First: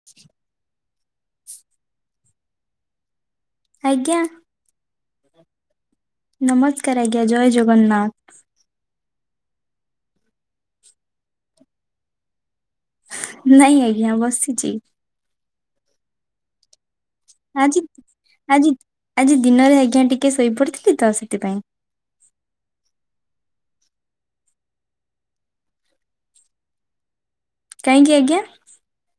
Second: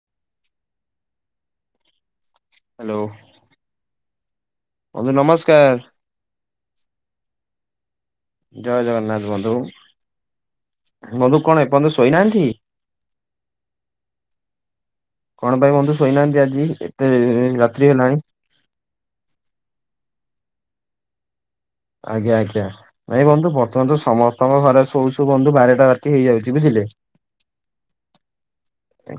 [inaudible] Hello. ଆଜ୍ଞା। Mummy ନମସ୍କାର। ନମସ୍କାର ଆଜ୍ଞା ଜୟ ଜଗନ୍ନାଥ। ଜୟ ଜଗନ୍ନାଥ ବନ୍ଧୁ ବନ୍ଧୁ କଣ ଏପର୍ଯ୍ୟନ୍ତ ଶୋଇନାହାନ୍ତି? ନାଇଁ ଆଜ୍ଞା ବସିଛି। କଣ ପାଇଁ ବନ୍ଧୁ ଶୋଇନାହାନ୍ତି ଆଜି? ଏତେ ଆଜି ରାତ୍ରି ହେଲାଣି ଆଜି ଆଜି ଦିନରେ ଆଜ୍ଞା ଟିକେ ଶୋଇପଡିଥିଲି ତ ସେଥିପାଇଁ ଆଜ୍ଞା ଆଜ୍ଞା। ନାଇଁ ବନ୍ଧୁ ବର୍ତ୍ତମାନ ତ ସମସ୍ତଙ୍କ ଘରେ ଶୋଉ ସୁ ବନ୍ଧୁ ବାରଟା ରାତି ହେଇଯାଉଛି ବୁଝିଲେ। କହିଁକି ଆଜ୍ଞା?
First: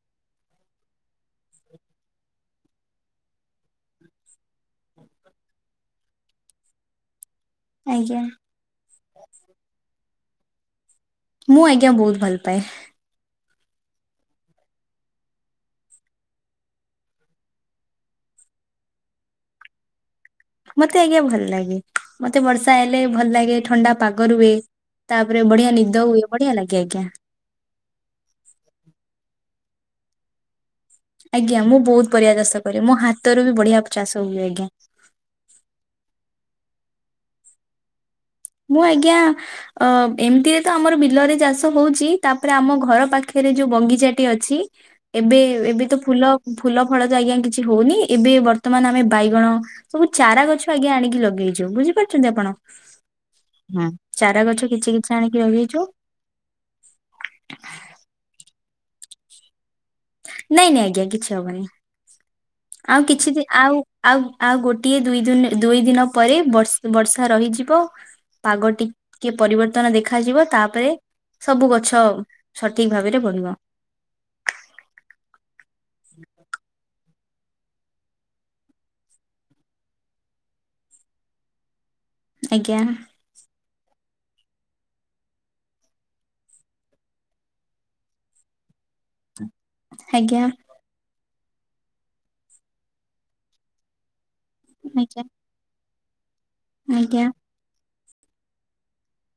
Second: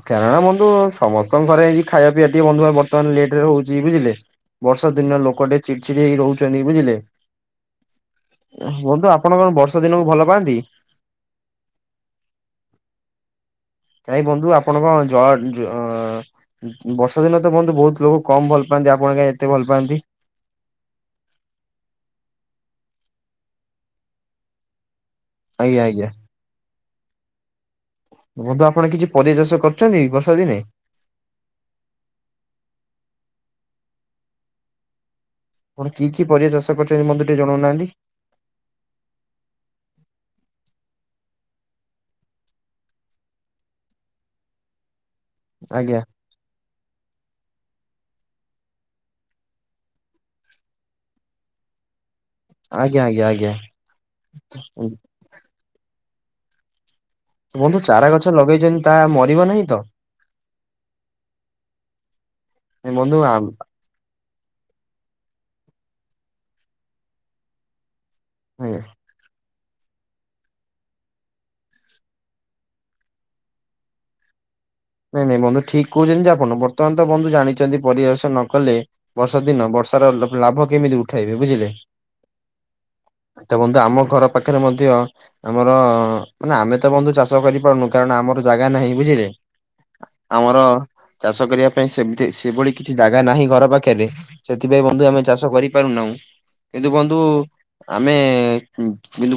କାରଣ ବନ୍ଧୁ ସମସ୍ତଙ୍କ ଘରେ ଏଇ ଖାଇବା ପିଇ ଟିକେ ବନ୍ଧୁ ବର୍ତ୍ତମାନ ଲେଟ ରେ ହଉଛି ବୁଝିଲେ। ବର୍ଷା ଦିନ ଲୋକ ଟେ ଚିଡଚିଡି ହେଇ ରହୁଛନ୍ତି ବୁଝିଲେ। ଆଜ୍ଞା। ବନ୍ଧୁ ଆପଣ କଣ ବର୍ଷ ଦିନକୁ ଭଲ ପାଆନ୍ତି? ମୁଁ ଆଜ୍ଞା ବହୁତ ଭଲ ପାଏ। କାଇଁ ବନ୍ଧୁ ଆପଣଙ୍କ ଜଳ ବର୍ଷା ଦିନ ତ ବଧୁ ବହୁତ ଲୋକ କମ ଭଲ ପାଆନ୍ତି ଆପଣ କାଁ ଏତେ ଭଲ ପାଆନ୍ତି। ମତେ ଆଜ୍ଞା ଭଲ ଲାଗେ ମତେ ବର୍ଷା ହେଲେ ଭଲ ଲାଗେ ଥଣ୍ଡା ପାଗ ରୁହେ। ତାପରେ ବଢିଆ ଆଜ୍ଞା ଆଜ୍ଞା। ନିଦ ହୁଏ ବଢିଆ ଲାଗେ ଆଜ୍ଞା। ବନ୍ଧୁ ଆପଣ କିଛି ପରିବା ଚାଷ କରୁଛନ୍ତି ବର୍ଷା ଦିନେ? ଆଜ୍ଞା ମୁଁ ବହୁତ ପରିବା ଚାଷ କରେ ମୋ ହାତରୁ ବି ବଢିଆ ଚାଷ ହୁଏ ଆଜ୍ଞା ଆପଣ କି କି ପରିବା ଚାଷ କରିଛନ୍ତି ମୋତେ ଟିକେ ଜଣାଉନାହାନ୍ତି? ମୁଁ ଆଜ୍ଞା ଅ ଏମିତିରେ ତ ଆମର ବିଲରେ ଚାଷ ହଉଛି ତାପରେ ଆମ ଘର ପାଖରେ ଯୋଉ ବଗିଚା ଟି ଅଛି ଏବେ ଏବେ ତ ଆଜ୍ଞା ଫୁଲ ଫୁଲ ଫଳ ତ ଆଜ୍ଞା କିଛି ହଉନି ଏବେ ବର୍ତ୍ତମାନ ଆମେ ବାଇଗଣ ସବୁ ଚାରା ଗଛ ଆଜ୍ଞା ଆଣିକି ଲଗେଇଛୁ ବୁଝିପାରୁଛନ୍ତି ଆପଣ? ଆଜ୍ଞା ଆଜ୍ଞା। ଆଜ୍ଞା। ହୁଁ ଚାରା ଗଛ କିଛି କିଛି ଆଣିକି ରଗେଇଛୁ। ବନ୍ଧୁ ଚାରା ଗଛ ଲଗେଇଛନ୍ତି ତା ମରିବ ନାହିଁ ତ? ନାଇଁ ନାଇଁ ଆଜ୍ଞା କିଛି ହବନି ନାଇଁ ଆଉ ବନ୍ଧୁ କିଛି ଆମ୍ ଆଉ ଆଉ ଆଉ ଗୋଟିଏ ଦୁଇ ଦିନ ଦୁଇ ଦିନ ପରେ ବର୍ଷା ରହିଯିବ। ଆଜ୍ଞା। ପାଗଟି କିଏ ପରିବର୍ତ୍ତନ ଦେଖାଯିବ ତାପରେ ସବୁ ଗଛ ସଠିକ ଭାବରେ ବଢିବ। ନାଇଁ ନାଇଁ ବନ୍ଧୁ ଠିକ କହୁଛନ୍ତି ଯେ ଆପଣ ବର୍ତ୍ତମାନ ତ ବନ୍ଧୁ ଜାଣିଛନ୍ତି ପରିବେଶ ନ କଲେ ବର୍ଷା ଦିନ ବର୍ଷାର ଲାଭ କେମିତି ଉଠାଇବେ ବୁଝିଲେ। ଆଜ୍ଞା। ଦେଖନ୍ତୁ ଆମ ଘର ପାଖରେ ମଧ୍ୟ ଆମର ମାନେ ଆମେ ତ ବନ୍ଧୁ ଚାଷ କରିପାରୁନୁ କାରଣ ଆମର ଜାଗା ନାହିଁ ବୁଝିଲେ। ଆଜ୍ଞା ଆମର ଚାଷ କରିବା ପାଇଁ ସେମିତି ସେଭଳି କିଛି ଜାଗା ନାହିଁ ଘର ପାଖରେ। ସେଥିପାଇଁ ବନ୍ଧୁ ଆଜ୍ଞା ଆମେ ଚାଷ କରି ପାରୁନାହୁଁ। କିନ୍ତୁ ବନ୍ଧୁ ଆଜ୍ଞା ଆମେ କିନ୍ତୁ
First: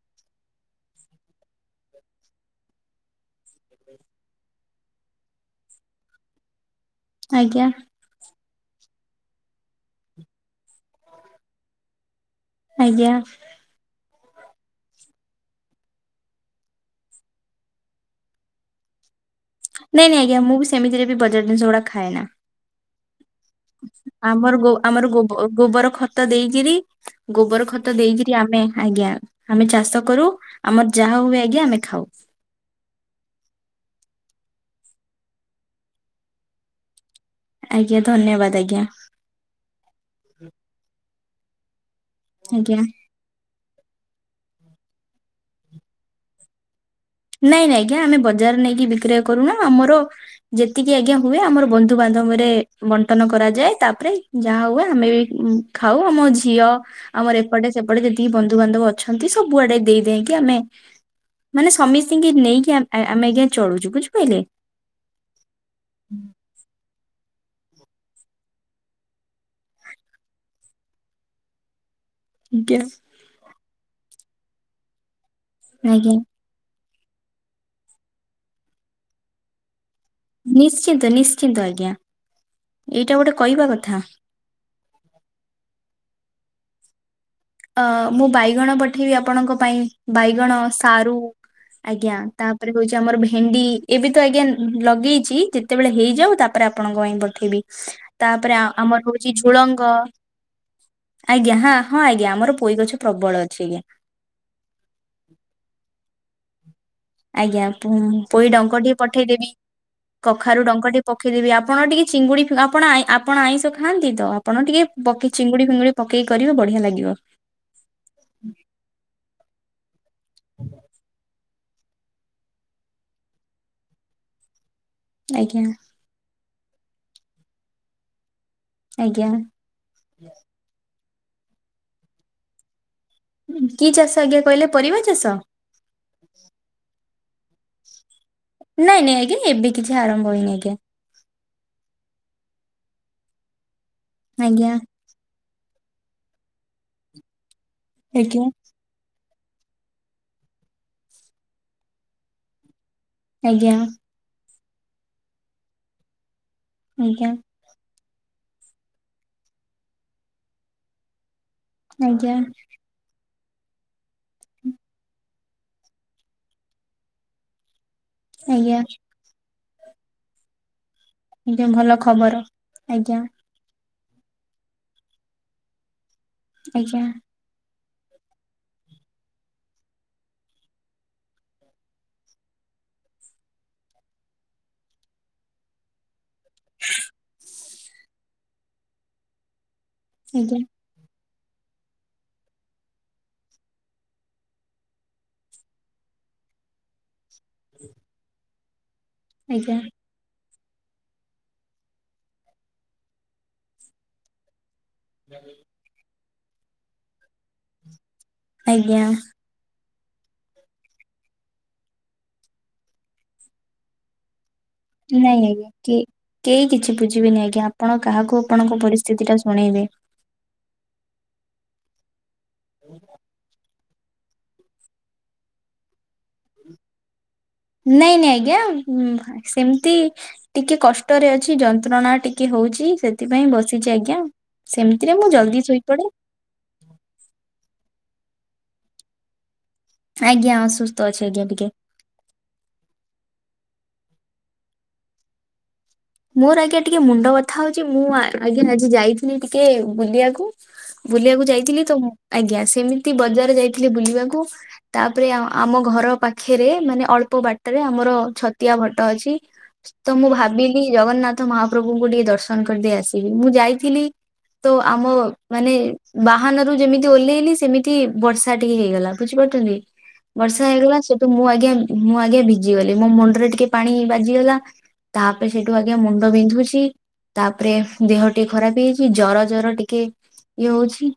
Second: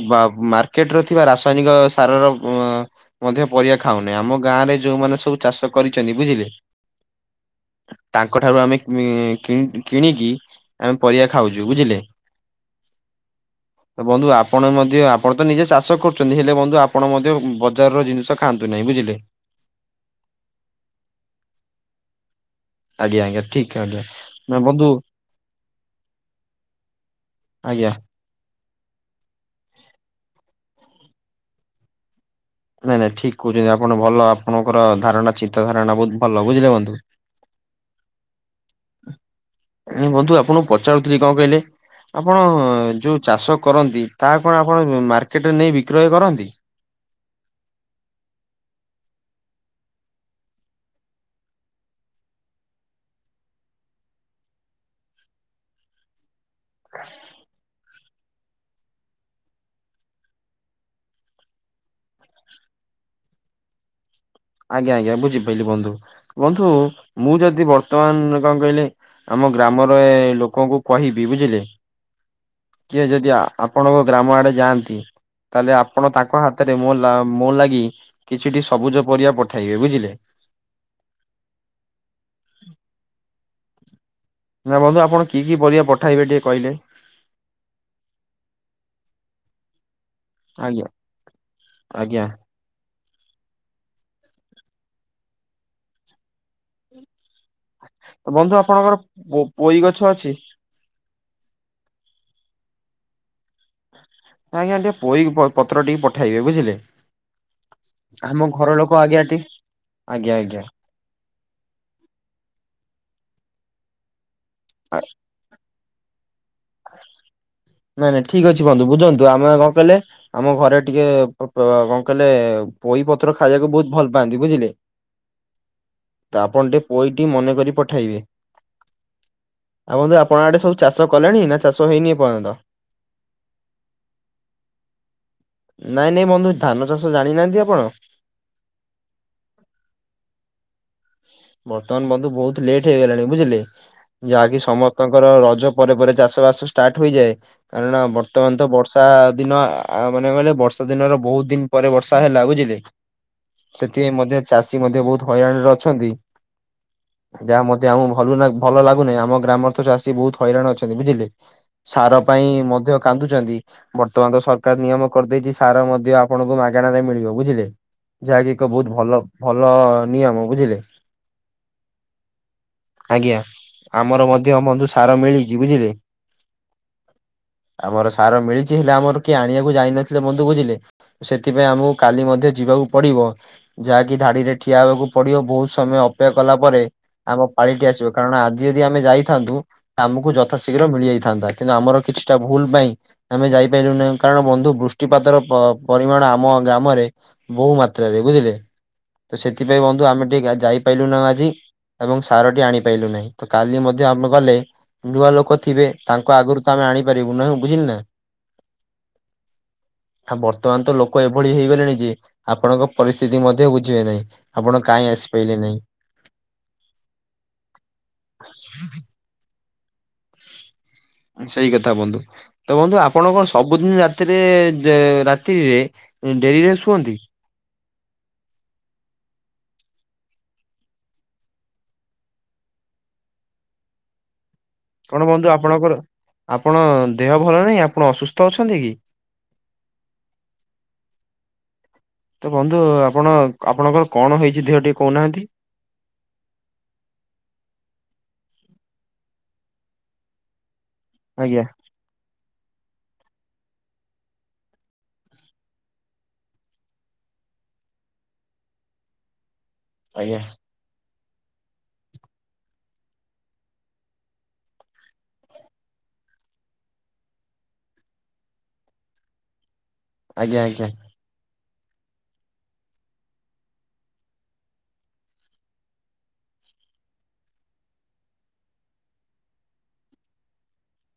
ମାର୍କେଟ ର ଥିବା ରାସାୟନିକ ସାରର ମଧ୍ୟ ପରିବା ଖାଉନେହିଁ। ଆମ ଗାଁରେ ଯୋଉଁମାନେ ସବୁ ଚାଷ କରିଛନ୍ତି ବୁଝିଲେ। ଆଜ୍ଞା। ତାଙ୍କଠାରୁ ଆମେ କି-କିଣିକି ଆମେ ପରିବା ଖାଉଛୁ ବୁଝିଲେ। ଆଜ୍ଞା। ବନ୍ଧୁ ଆପଣ ମଧ୍ୟ ଆପଣ ତ ନିଜେ ଚାଷ କରୁଛନ୍ତି। ହେଲେ ବନ୍ଧୁ ଆପଣ ମଧ୍ୟ ବଜାରର ଜିନିଷ ଖାଆନ୍ତୁ ନାହିଁ ବୁଝିଲେ। ନାଇଁ ନାଇଁ ଆଜ୍ଞା ମୁଁ ବି ସେମତିରେ ବି ବଜାର ଜିନିଷ ଗୁଡା ଖାଏ ନା। ଆଜ୍ଞା ଆଜ୍ଞା ଠିକ୍। ଆମରୋ ଆମର ଗୋବ ଗୋବର ଖତ ଦେଇକିରି ଗୋବର ଆଜ୍ଞା ଖତ ଦେଇକିରି ଆମେ ଆଜ୍ଞା। ଆମେ ଚାଷ କରୁ। ଆମର ଯାହା ହୁଏ ଆଜ୍ଞା ଆମେ ଖାଉ। ନାଇଁ ନାଇଁ ଠିକ୍ କହୁଛନ୍ତି। ଆପଣ ଭଲ ଆପଣଙ୍କର ଧାରଣା ଚିନ୍ତା ଧାରଣା ବହୁତ ଭଲ ବୁଝିଲେ ବନ୍ଧୁ। ଆଜ୍ଞା ଧନ୍ୟବାଦ ଆଜ୍ଞା। [unintelligible] ବନ୍ଧୁ ଆପଣଙ୍କୁ ପଚାରୁଥିଲି କଣ କହିଲେ ଆପଣ ଆଜ୍ଞା। ଯୋଉ ଚାଷ କରନ୍ତି ତାହା କଣ ଆପଣ ମାର୍କେଟରେ ନେଇ ବିକ୍ରୟ କରନ୍ତି। ନାଇଁ ନାଇଁ ଆଜ୍ଞା ଆମେ ବଜାର ନେଇକି ବିକ୍ରୟ କରୁନୁ। ଆମର ଯେତିକି ଆଜ୍ଞା ହୁଏ ଆମର ବନ୍ଧୁବାନ୍ଧବରେ ବଣ୍ଟନ କରାଯାଏ। ତାପରେ ଯାହା ହୁଏ ଆମେ ବି ଖାଉ ଆମ ଝିଅ ଆମର ଏପଟେ ସେପଟେ ଯେ ବନ୍ଧୁବାନ୍ଧବ ଅଛନ୍ତି ସବୁଆଡେ ଦେଇଦେଇଁକି ଆମେ ମାନେ ସମୀ ଙ୍ଗେ ନେଇକି ଆ ଆମେ ଆଜ୍ଞା ଚଳୁଛୁ ବୁଝିପାରିଲେ। ଆଜ୍ଞା ଆଜ୍ଞା ବୁଝିପାରିଲି ବନ୍ଧୁ। ବନ୍ଧୁ ମୁଁ ଯଦି ବର୍ତ୍ତମାନ କଣ କହିଲେ ଆମ ଗ୍ରାମରେ ଏ ଲୋକଙ୍କୁ କହିବି ବୁଝିଲେ। ଆଜ୍ଞା କିଏ ଯଦି ଆପଣଙ୍କ ଗ୍ରାମ ଆଡେ ଯାଆନ୍ତି। ତାହେଲେ ଆପଣ ଆଜ୍ଞା ତାଙ୍କ ହାତ ରେ ମୋ ଲାଗି କିଛିଟି ସବୁଜ ପରିବା ପଠାଇବେ ବୁଝିଲେ। ନିଶ୍ଚିନ୍ତ ନିଶ୍ଚିନ୍ତ ଆଜ୍ଞା। ଏଇଟା ଗୋଟେ କହିବା କଥା। ନା ବନ୍ଧୁ ଆପଣ କି କି ପରିବା ପଠାଇବେ ଟିକେ କହିଲେ? ଅ ମୁଁ ବାଇଗଣ ପଠେଇବି ଆପଣଙ୍କ ପାଇଁ। ବାଇଗଣ ଆଜ୍ଞା ସାରୁ ଆଜ୍ଞା। ତା ତାପରେ ହଉଛି ଆମର ଭେଣ୍ଡି ଏବେ ତ ଆଜ୍ଞା ଲଗେଇଛି। ଯେତେବେଳେ ହେଇଯାଉ ତାପରେ ଆପଣଙ୍କ ପାଇଁ ପଠେଇବି। ତାପରେ ବନ୍ଧୁ ଆ ଆପଣଙ୍କର ଆମର ହଉଛି ପୋଇ ଝୁଳଙ୍ଗ ଗଛ ଅଛି ଆଜ୍ଞା ହଁ ହଁ ଆଜ୍ଞା ଆମର ପୋଇ ଗଛ ପ୍ରବଳ ଅଛି ଆଜ୍ଞା। ଆଜ୍ଞା ଟିକେ ପୋଇ ପତ୍ର ଟିକେ ପଠାଇବେ ବୁଝିଲେ। ଆଜ୍ଞା ଆମ ପୋଇ ଘର ଡଙ୍କ ଲୋକ ଟିକେ ଆଜ୍ଞା ଟି ପଠେଇଦେବି। ଆଜ୍ଞା ଆଜ୍ଞା କଖାରୁ ଡଙ୍କ ଟିକେ ପଖେଇଦେବି ଆପଣ ଟିକେ ଚିଙ୍ଗୁଡି ଆପଣ ଆପଣ ଆଇଁଷ ଖାଆନ୍ତି ତ। ଆପଣ ଟିକେ ପକେଇ ଚିଙ୍ଗୁଡି ଫିଙ୍ଗୁଡି ପକେଇକି କରିବ ବଢିଆ ଲାଗିବ। ନାଇଁ ନାଇଁ ଠିକ୍ ଅଛି ବୁନ୍ଧୁ। ବୁଝନ୍ତୁ ଆମେ କଣ କହିଲେ ଆମ ଘରେ ଟିକେ କଣ କହିଲେ ପୋଇ ପତ୍ର ଖାଇବାକୁ ବହୁତ ଭଲ ପାଆନ୍ତି ବୁଝିଲେ। ଆଜ୍ଞା। ତ ଆପଣ ଟିକେ ପୋଇଟି ମନେକରି ପଠେଇବେ। ଆଜ୍ଞା। ଆଉ ବନ୍ଧୁ ଆପଣ ଆଡେ ସବୁ ଚାଷ କଲେଣି। ନା ଚାଷ ହେଇନି ଏ ପର୍ଯ୍ୟନ୍ତ। କି ଚାଷ ଆଜ୍ଞା କହିଲେ? ପରିବା ଚାଷ। ନାଇଁ ନାଇଁ ବନ୍ଧୁ ଧାନ ଚାଷ ଜାଣିନାହାନ୍ତି ଆପଣ। ନାଇଁ ନାଇଁ ଆଜ୍ଞା ଏବେ କିଛି ଆରମ୍ଭ ହେଇନି ଆଜ୍ଞା। ବର୍ତ୍ତମାନ ବନ୍ଧୁ ବହୁତ ଲେଟ୍ ହେଇଗଲାଣି ବୁଝିଲେ। ଯାହାକି ଆଜ୍ଞା ସମ ସ୍ତଙ୍କର ରଜ ପରେ ପରେ ଚାଷ ବାସ ଷ୍ଟାର୍ଟ ହୋଇଯାଏ। କାରଣ ଆଜ୍ଞା ବର୍ତ୍ତମାନ ତ ବର୍ଷ ବର୍ଷା ଦିନ ମାନେ କହିଲେ ବର୍ଷା ଦିନର ବହୁତ ଦିନି ପରେ ବର୍ଷା ହେଲା ବୁଝିଲେ। ଆଜ୍ଞା ସେଥିପାଇଁ ମଧ୍ୟ ଚାଷୀ ମଧ୍ୟ ବହୁତ ହଇରାଣରେ ଅଛନ୍ତି। ଆଜ୍ଞା। ଯା ମଧ୍ୟ ଆମକୁ ଭ ଭଲ ଲାଗୁନାହିଁ। ଆମ ଗ୍ରାମରେ ତ ଚାଷୀ ବହୁତ ହଇରାଣ ଅଛନ୍ତି ବୁଝିଲେ। ସାର ଆଜ୍ଞା ପାଇଁ ମଧ୍ୟ କାନ୍ଦୁଛନ୍ତି। ବର୍ତ୍ତମାନ ତ ସରକାର ନିୟମ କରିଦେଇଛି ସାର ମଧ୍ୟ ଆପଣଙ୍କୁ ମାଗଣାରେ ମିଳିବ ବୁଝିଲେ। ଯାହାକି ଏକ ଆଜ୍ଞା ବହୁତ ଭଲ ଭଲ ନିୟମ ବୁଝିଲେ। ଟିକେ ଭଲ ଖବର ଆଜ୍ଞା ଆମର ମଧ୍ୟ ବନ୍ଧୁ ସାର ମିଳିଛି ବୁଝିଲେ। ଆଜ୍ଞା। ଆମର ସାର ମିଳିଛି ହେଲେ ଆମର କିଏ ଆଣିବାକୁ ଯାଇନଥିଲେ ବନ୍ଧୁ ବୁଝିଲେ। ସେଥିପାଇଁ ଆମକୁ କାଲି ମଧ୍ୟ ଯିବାକୁ ପଡିବ। ଯାହାକି ଧାଡିରେ ଠିଆ ହେବାକୁ ପଡିବ ବହୁତ ସମୟ ଅ ଅପେକ୍ଷା କଲା ପରେ ଆମ ପାଳିଟି ଆସିବ କାରଣ ଆଜି ଯଦି ଆମେ ଯାଇଥାନ୍ତୁ ଆମକୁ ଆଜ୍ଞା ଯଥାଶୀଘ୍ର ମିଳିଯାଇଥାନ୍ତା କିନ୍ତୁ ଆମର କିଛିଟା ଭୁଲ ପାଇଁ ଆମେ ଯାଇପାରିଲୁ ନାହିଁ କାରଣ ବନ୍ଧୁ ବୃଷ୍ଟିପାତର ପରିମାଣ ଆମ ଗ୍ରାମରେ ବୋହୁ ମାତ୍ରାରେ ବୁଝିଲେ ତ ଆଜ୍ଞା ସେଥିପାଇଁ ବନ୍ଧୁ ଆମେ ଟିକେ ଯାଇ ପାଇଲୁ ନାଁ ଆଜି ଏବଂ ସାରଟି ଆଣିପାଇଲୁ ନାହିଁ ତ କାଲି ମଧ୍ୟ ଆମେ ଗଲେ ନୂଆ ଲୋକ ଥିବେ ତାଙ୍କ ଆଗରୁ ତ ଆମେ ଆଣିପାରିବୁ ନାହିଁ ବୁଝିଲେ ନା। ଆଜ୍ଞା। ବର୍ତ୍ତମାନ ତ ଲୋକ ଏଭଳି ହେଇଗଲେଣି ଯେ ଆପଣଙ୍କ ପରିସ୍ଥିତି ମଧ୍ୟ ବୁଝିବେ ନାହିଁ ଆପଣ କାଇଁ ଆସି ନାଇଁ ଆଜ୍ଞା ପାଇଲେନାହିଁ କି କେହି କିଛି ବୁଝିବେନି ଆଜ୍ଞା ଆପଣ କାହାକୁ ଆପଣଙ୍କ ପରିସ୍ଥିତି ଟା ଶୁଣେଇବେ। ସେଇ କଥା ବନ୍ଧୁ ତ ବନ୍ଧୁ ଆପଣ କଣ ସବୁ ସବୁଦିନ ରାତିରେ ରାତିରେ ଡେରିରେ ଶୁଅନ୍ତି? ନାଇଁ ନାଇଁ ଆଜ୍ଞା ସେମିତି ଟିକେ କଷ୍ଟରେ ଅଛି ଯନ୍ତ୍ରଣା ଟିକେ ହଉଛି ସେଥିପାଇଁ ବସିଛି ଆଜ୍ଞା। ସେମିତିରେ କଣ ମୁଁ ବନ୍ଧୁ ଜଲଦି ଆପଣଙ୍କର ଶୋଇପଡେ ଆପଣ ଦେହ ଭଲ ନାହିଁ ଆପଣ ଅସୁସ୍ଥ ଅଛନ୍ତି କି? ଆଜ୍ଞା ଅସୁସ୍ଥ ଅଛି ଆଜ୍ଞା ଟିକେ। ତ, ବନ୍ଧୁ ଆପଣ, ଆପଣଙ୍କର କଣ ହେଇଛି ଦେହ ଟିକେ କହୁନାହାଁନ୍ତି। ମୋର ଆଜ୍ଞା ଟିକେ ମୁଣ୍ଡ ବଥା ହଉଛି ମୁଁ ଆଜ୍ଞ ଆଜି ଯାଇଥିଲି ଟିକେ ବୁଲିଆକୁ। ବୁଲିବାକୁ ଆଜ୍ଞା। ଯାଇଥିଲି ତ, ଆଜ୍ଞା ସେମିତି ବଜାର ଯାଇଥିଲି ବୁଲିବାକୁ। ତାପରେ ଆମ ଘର ପାଖରେ ମାନେ ଅଳ୍ପ ବାଟରେ ଆମର ଛତିଆ ବଟ ଅଛି। ତ ମୁଁ ଆଜ୍ଞା ଭାବିଲି ଜଗନ୍ନାଥ ମହାପ୍ରଭୁଙ୍କୁ ଟିକେ ଦର୍ଶନ କରିଦେଇ ଆସିବି ମୁଁ ଯାଇଥିଲି ତ ଆମ ମାନେ ବାହାନରୁ ଯେମିତି ଓହ୍ଲେଇଲି ସେମିତି ବର୍ଷା ଟିକେ ହେଇଗଲା। ବୁଝିପାରୁଛନ୍ତି ଆଜ୍ଞା ବର୍ଷା ଆଜ୍ଞା ହେଇଗଲା ସବୁ ମୁଁ ଆଜ୍ଞା, ମୁଁ ଆଜ୍ଞା, ଭିଜିଗଲି ମୋ ମୁଣ୍ଡରେ ଟିକେ ପାଣି ବାଜିଗଲା ତା ସେଇଠୁ ଆଜ୍ଞା ମୁଣ୍ଡ ବିନ୍ଧୁଛି ତାପରେ ଦେହ ଟିକେ ଖରାପ ହେଇଯାଇଛି ଜର ଜର ଟିକେ ଇଏ ହଉଛି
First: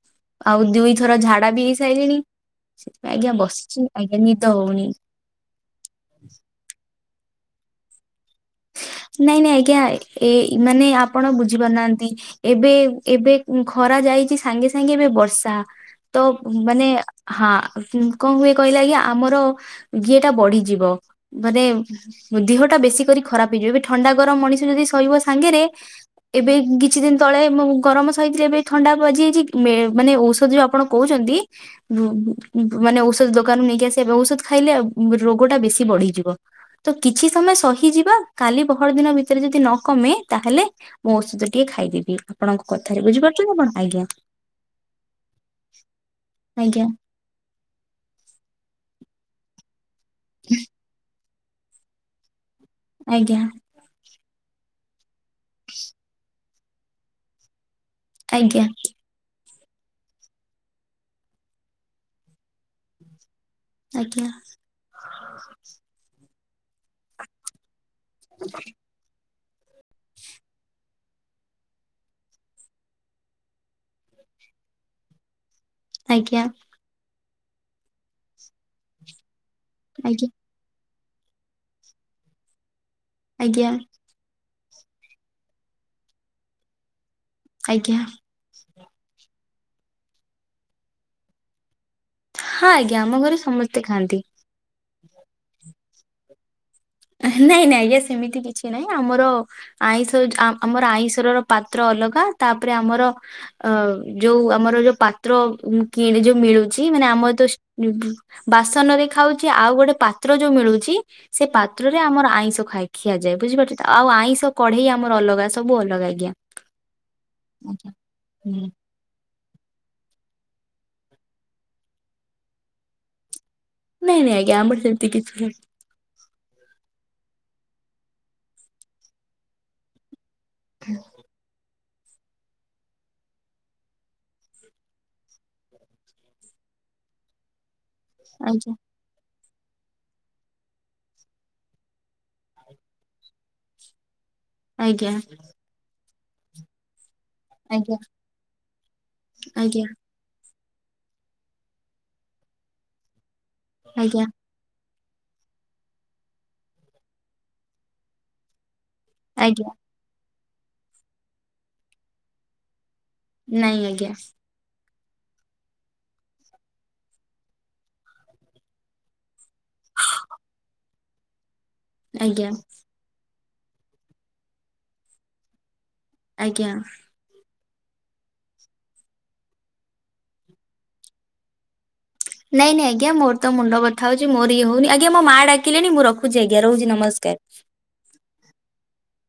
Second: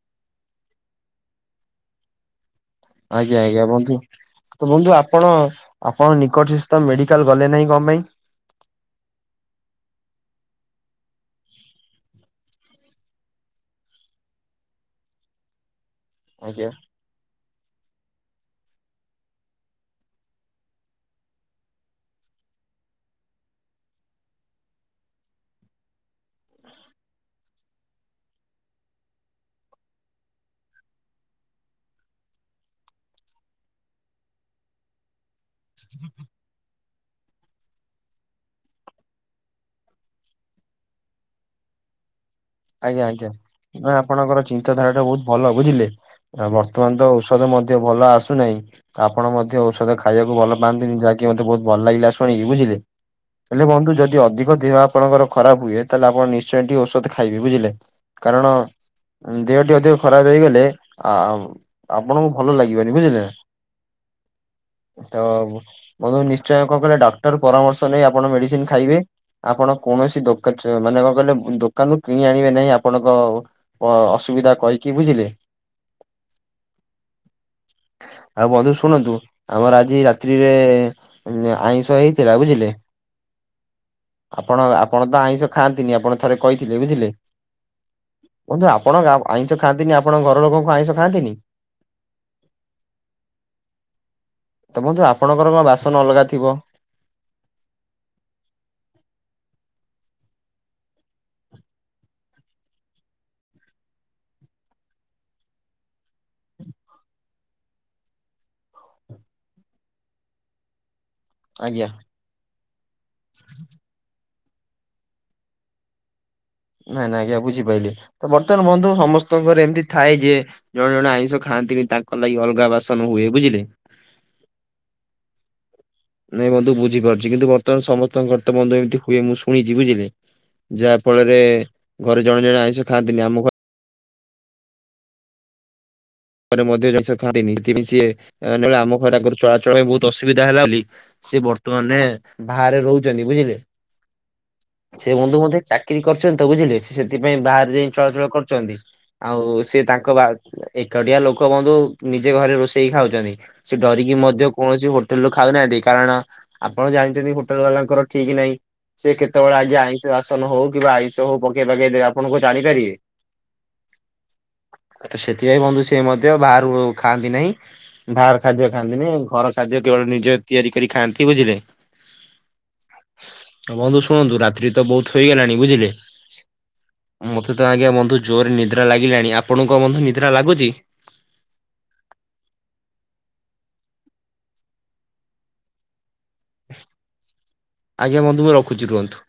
ଆଉ ଦୁଇଥର ଝାଡା ବି ହେଇସାଇଲିଣି। ସେଥିପାଇଁ ଆଜ୍ଞା ବସିଛି ଆଜ୍ଞା ନିଦ ତ ହଉନି। ବନ୍ଧୁ ଆପଣ ଆପଣ ନିକଟସ୍ଥ ମେଡିକାଲ ଗଲେ ନାହିଁ କଣ ପାଇଁ? ନାଇଁ ନାଇଁ ଆଜ୍ଞା ଏ ମାନେ ଆପଣ ବୁଝିପାରୁନାହାନ୍ତି। ଏବେ ଏବେ ଖରା ଯାଇଛି ସାଙ୍ଗେ ସାଙ୍ଗେ ଏବେ ବର୍ଷା ତ ଆଜ୍ଞା। ମାନେ ହଁ କଣ ହୁଏ କହିଲେ ଆଜ୍ଞା ଆମର ଇଏ ଟା ବଢିଯିବ ମାନେ ଦେହଟା ବେଶୀ କରି ଖରାପ ହେଇଯିବ ଏବେ ଥଣ୍ଡା ଗରମ ମଣିଷ ଯଦି ସହିବ ସାଙ୍ଗରେ ଏବେ କିଛି ଦିନ ତଳେ ଗରମ ସହିଥିଲେ ଏବେ ଥଣ୍ଡା ବାଜିଯାଇଛି ମାନେ ଔଷଧ ଯୋଉ ଆପଣ କହୁଛନ୍ତି ମାନେ ଔଷଧ ଦୋକାନରୁ ନେଇକି ଆସିବା ଔଷଧ ଖାଇଲେ ରୋଗ ଟା ବେଶୀ ବଢିଯିବ ତ କିଛି ସମୟ ସହିଯିବା କାଲି ପହର ଦିନ ଭିତରେ ଯଦି ନ କମେ ତାହେଲେ ମୁଁ ଔଷଧ ଟିଏ ଖାଇଦେବି। ଆପଣଙ୍କ କଥାରେ ଆଜ୍ଞା, ଆଜ୍ଞା ବୁଝିପାରୁଛନ୍ତି ଆପଣ ନା ଆଜ୍ଞା ଆପଣଙ୍କର ଚିନ୍ତାଧାରା ଟା ବହୁତ ଭଲ ବୁଝିଲେ, ଆଜ୍ଞା ବର୍ତ୍ତମାନ ତ ଔଷଧ ଔଷଧ ମଧ୍ୟ ଭଲ ଆସୁନାହିଁ ଆପଣ ମଧ୍ୟ ଔଷଧ ଖାଇବାକୁ ଭଲ ପାଆନ୍ତିନି ଯାକି କି ମତେ ବହୁତ ଭଲ ଲାଗିଲା ଶୁଣିକି, ବୁଝିଲେ। ଆଜ୍ଞା। ହେଲେ ବନ୍ଧୁ ଯଦି ଅଧିକ ଦେହ ଆପଣଙ୍କର ଖରାପ ହୁଏ ତାହେଲେ ଆପଣ ନିଶ୍ଚୟ ଟିକେ ଔଷଧ ଖାଇବେ ବୁଝିଲେ, କାରଣ ଆଜ୍ଞା ଦେହଟି ଅଧିକ ଖରାପ ହେଇଗଲେ ଆଉ ଆପଣଙ୍କୁ ଭଲ ଲାଗିବନି ବୁଝିଲେ ଆଜ୍ଞା ତ ବନ୍ଧୁ ନିଶ୍ଚୟ କଣ କହିଲ ଡ ପରାମର୍ଶ ନେଇ ଆପଣ ମେଡିସିନ ଖାଇବେ ଆପଣ କୌଣସି ଦୋକା ଚ ମାନେ କଣ କହିଲେ ଦୋ କାନରୁ କିଣି ଆଣିବେ ନାହିଁ ଆପଣଙ୍କ ଅସୁବିଧା କହିକି ବୁଝିଲେ। ଆଜ୍ଞା। ଆଉ ବନ୍ଧୁ ଶୁଣନ୍ତୁ, ଆମର ଆଜି ଆଜ୍ଞା ରାତ୍ରିରେ ଆଇଁଷ ହେଇଥିଲା ବୁଝିଲେ। ଆଜ୍ଞା, ଆପଣ, ଆପଣ ତ ଆଇଁଷ ଖାଆନ୍ତିନି ଆପଣ ଥରେ କହିଥିଲେ ବୁଝିଲେ, ଆଜ୍ଞା, ବନ୍ଧୁ ଆପଣ ଆଇଁଷ ଖାଆନ୍ତିନି ଆପଣଙ୍କ ଘରଲୋକ କଣ ଆଇଁଷ ଖାଆନ୍ତିନି? ହଁ, ଆଜ୍ଞା, ଆମ ଘରେ ସମସ୍ତେ ଖାଆନ୍ତି। ତ, ବନ୍ଧୁ ଆପଣଙ୍କର କଣ ବାସନ ଅଲଗାଥିବ। ନାଇଁ, ନାଇଁ, ଆଜ୍ଞା ସେମିତି କିଛି ନାଇଁ ଆମର ଆଇଁଷ ଯୋଉ ଆମର ଆଇଁଷରର ପାତ୍ର ଅଲଗା ତାପରେ ଆମର ଅ ଯୋଉ ଆମର ଯୋଉ ପାତ୍ର କିଣି ଯୋଉ ମିଳୁଛି ମାନେ ଆମର ତ ଷ୍ ବାସନରେ ଖାଉଛି ଆଉ ଗୋଟେ ପାତ୍ରଯୋଉ ମିଳୁଛି ସେ ପାତ୍ର ଆଜ୍ଞା। ତ୍ରରେ ଆମର ଆଇଁଷ ଖାଇ ଖିଆଯାଏ ବୁଝିପାରୁଛ ତ ଆଉ ଆଇଁଷ କଢେଇ ଆମର ଅଲଗା ସବୁ ଅଲଗା ଆଜ୍ଞା, ନାଇଁ ନାଇଁ ଆଜ୍ଞା, ବୁଝିପାଇଲିି ତ ବର୍ତ୍ତମାନ ହୁଁ। ବନ୍ଧୁ ସମସ୍ତେ ଲୋକଙ୍କର ଏମିତି ଥାଏ ଯେ ଜଣେ ଜଣେ ଆଇଁଷ ଖାଆନ୍ତିବି ତାଙ୍କ ଲାଗି ଅଲଗା ବାସନ ହୁଏ ବୁଝିଲେ। ନାଇଁ, ନାଇଁ, ଆଜ୍ଞା ଆମର ସେମତି କିଛି ନାହିଁ। ନାଇଁବନ୍ଧୁ ବୁଝିପାରୁଛି କିନ୍ତୁ ବର୍ତ୍ତମାନ ସମସ୍ତଙ୍କର ତ ବନ୍ଧୁ ଏମିତି ହୁଏ ମୁଁ ଶୁଣିଛି ବୁଝିଲେ, ଯାହା ଫଳରେ ଘରେ ଜଣେ ଜଣେ ଆଇଁଷ ଖାଆନ୍ତିନି ଆମ ଘରେ ମଧ୍ୟ ଆମିଷ ଖାଆନ୍ତିନି [unintelligible] ଆଜ୍ଞା ଭଡ଼ା ଘର ଚଳାଚଳ ପାଇଁ ବହୁତ ଅସୁବିଧା ହେଲା ବୋଲି ସିଏ ବର୍ତ୍ତମାନେ ବାହାରେ ରହୁଛନ୍ତି ବୁଝିଲେ। [inaudible] ସେ ବନ୍ଧୁ ମଧ୍ୟ ଚାକିରି କରିଛନ୍ତି ତ ବୁଝିଲେ। ସେଥିପାଇଁ ବାହାରେ ଯାଇ ଆଜ୍ଞା ଚଳାଚଳ କରୁଛନ୍ତି ଆଉ ସେ ଆଜ୍ଞା ତାଙ୍କ ବା ଏକୁଟିୟା ଲୋକ ବନ୍ଧୁ ନିଜେ ଘରେ ରୋଷେଇ ଖାଉଛନ୍ତି ସେ ଡରିକି ଆଜ୍ଞା ମଧ୍ୟ କୌଣସି ହୋଟେଲ ରୁ ଖାଉନାହାନ୍ତି କାରଣ ଆପଣ ଜାଣିଛନ୍ତି ହୋଟେଲ ବାଲାଙ୍କର ଠିକି ନାହିଁ। ସେ କେତେବେଳେ ଆଜ୍ଞା ଆଇଁଷ ବାସନ ହଉ କିମ୍ବା ଆଇଁଷ ହଉ ପକେଇ ପକାଇ ଦେବେ ଆପଣ କଣ ଜାଣିପାରିବେ? ନାଇଁ ଆଜ୍ଞା। ତ ସେଥିପାଇଁ ବନ୍ଧୁ ସିଏ ମଧ୍ୟ ବାହାରୁ ଖାଆନ୍ତି ନାହିଁ। ବାହାର ଖାଦ୍ୟ ଖାଆନ୍ତିନି ଘର ଖାଦ୍ୟ କେବଳ ନିଜେ ତିଆରି କରି ଖାଆନ୍ତି ବୁଝିଲେ, ଆଜ୍ଞା, ତ, ବନ୍ଧୁ ଶୁଣନ୍ତୁ ରାତ୍ରି ତ ବହୁତ ହୋଇଗଲାଣି ବୁଝିଲେ, ଆଜ୍ଞା, ମତେ ତ ଆଜ୍ଞା ବନ୍ଧୁ ଜୋରରେ ନିଦ୍ରା ଲାଗିଲାଣି ଆପଣଙ୍କୁ ବନ୍ଧୁ ନିଦ୍ରା ଲାଗୁଛି। ନାଇଁ, ନାଇଁ, ଆଜ୍ଞା, ମୋରତ ମୁଣ୍ଡ ବଥା ହଉଛି ମୋ ଇଏ ହଉନି, ଆଜ୍ଞା ମୋ ମା, ଡାକିଲେଣି ମୁଁ ରଖୁ ଖୁଛି ଆଜ୍ଞା ରହୁଛି ନମସ୍କାର। ଆଜ୍ଞା, ବନ୍ଧୁ ମୁଁ ରଖୁଛି ରୁହନ୍ତୁ।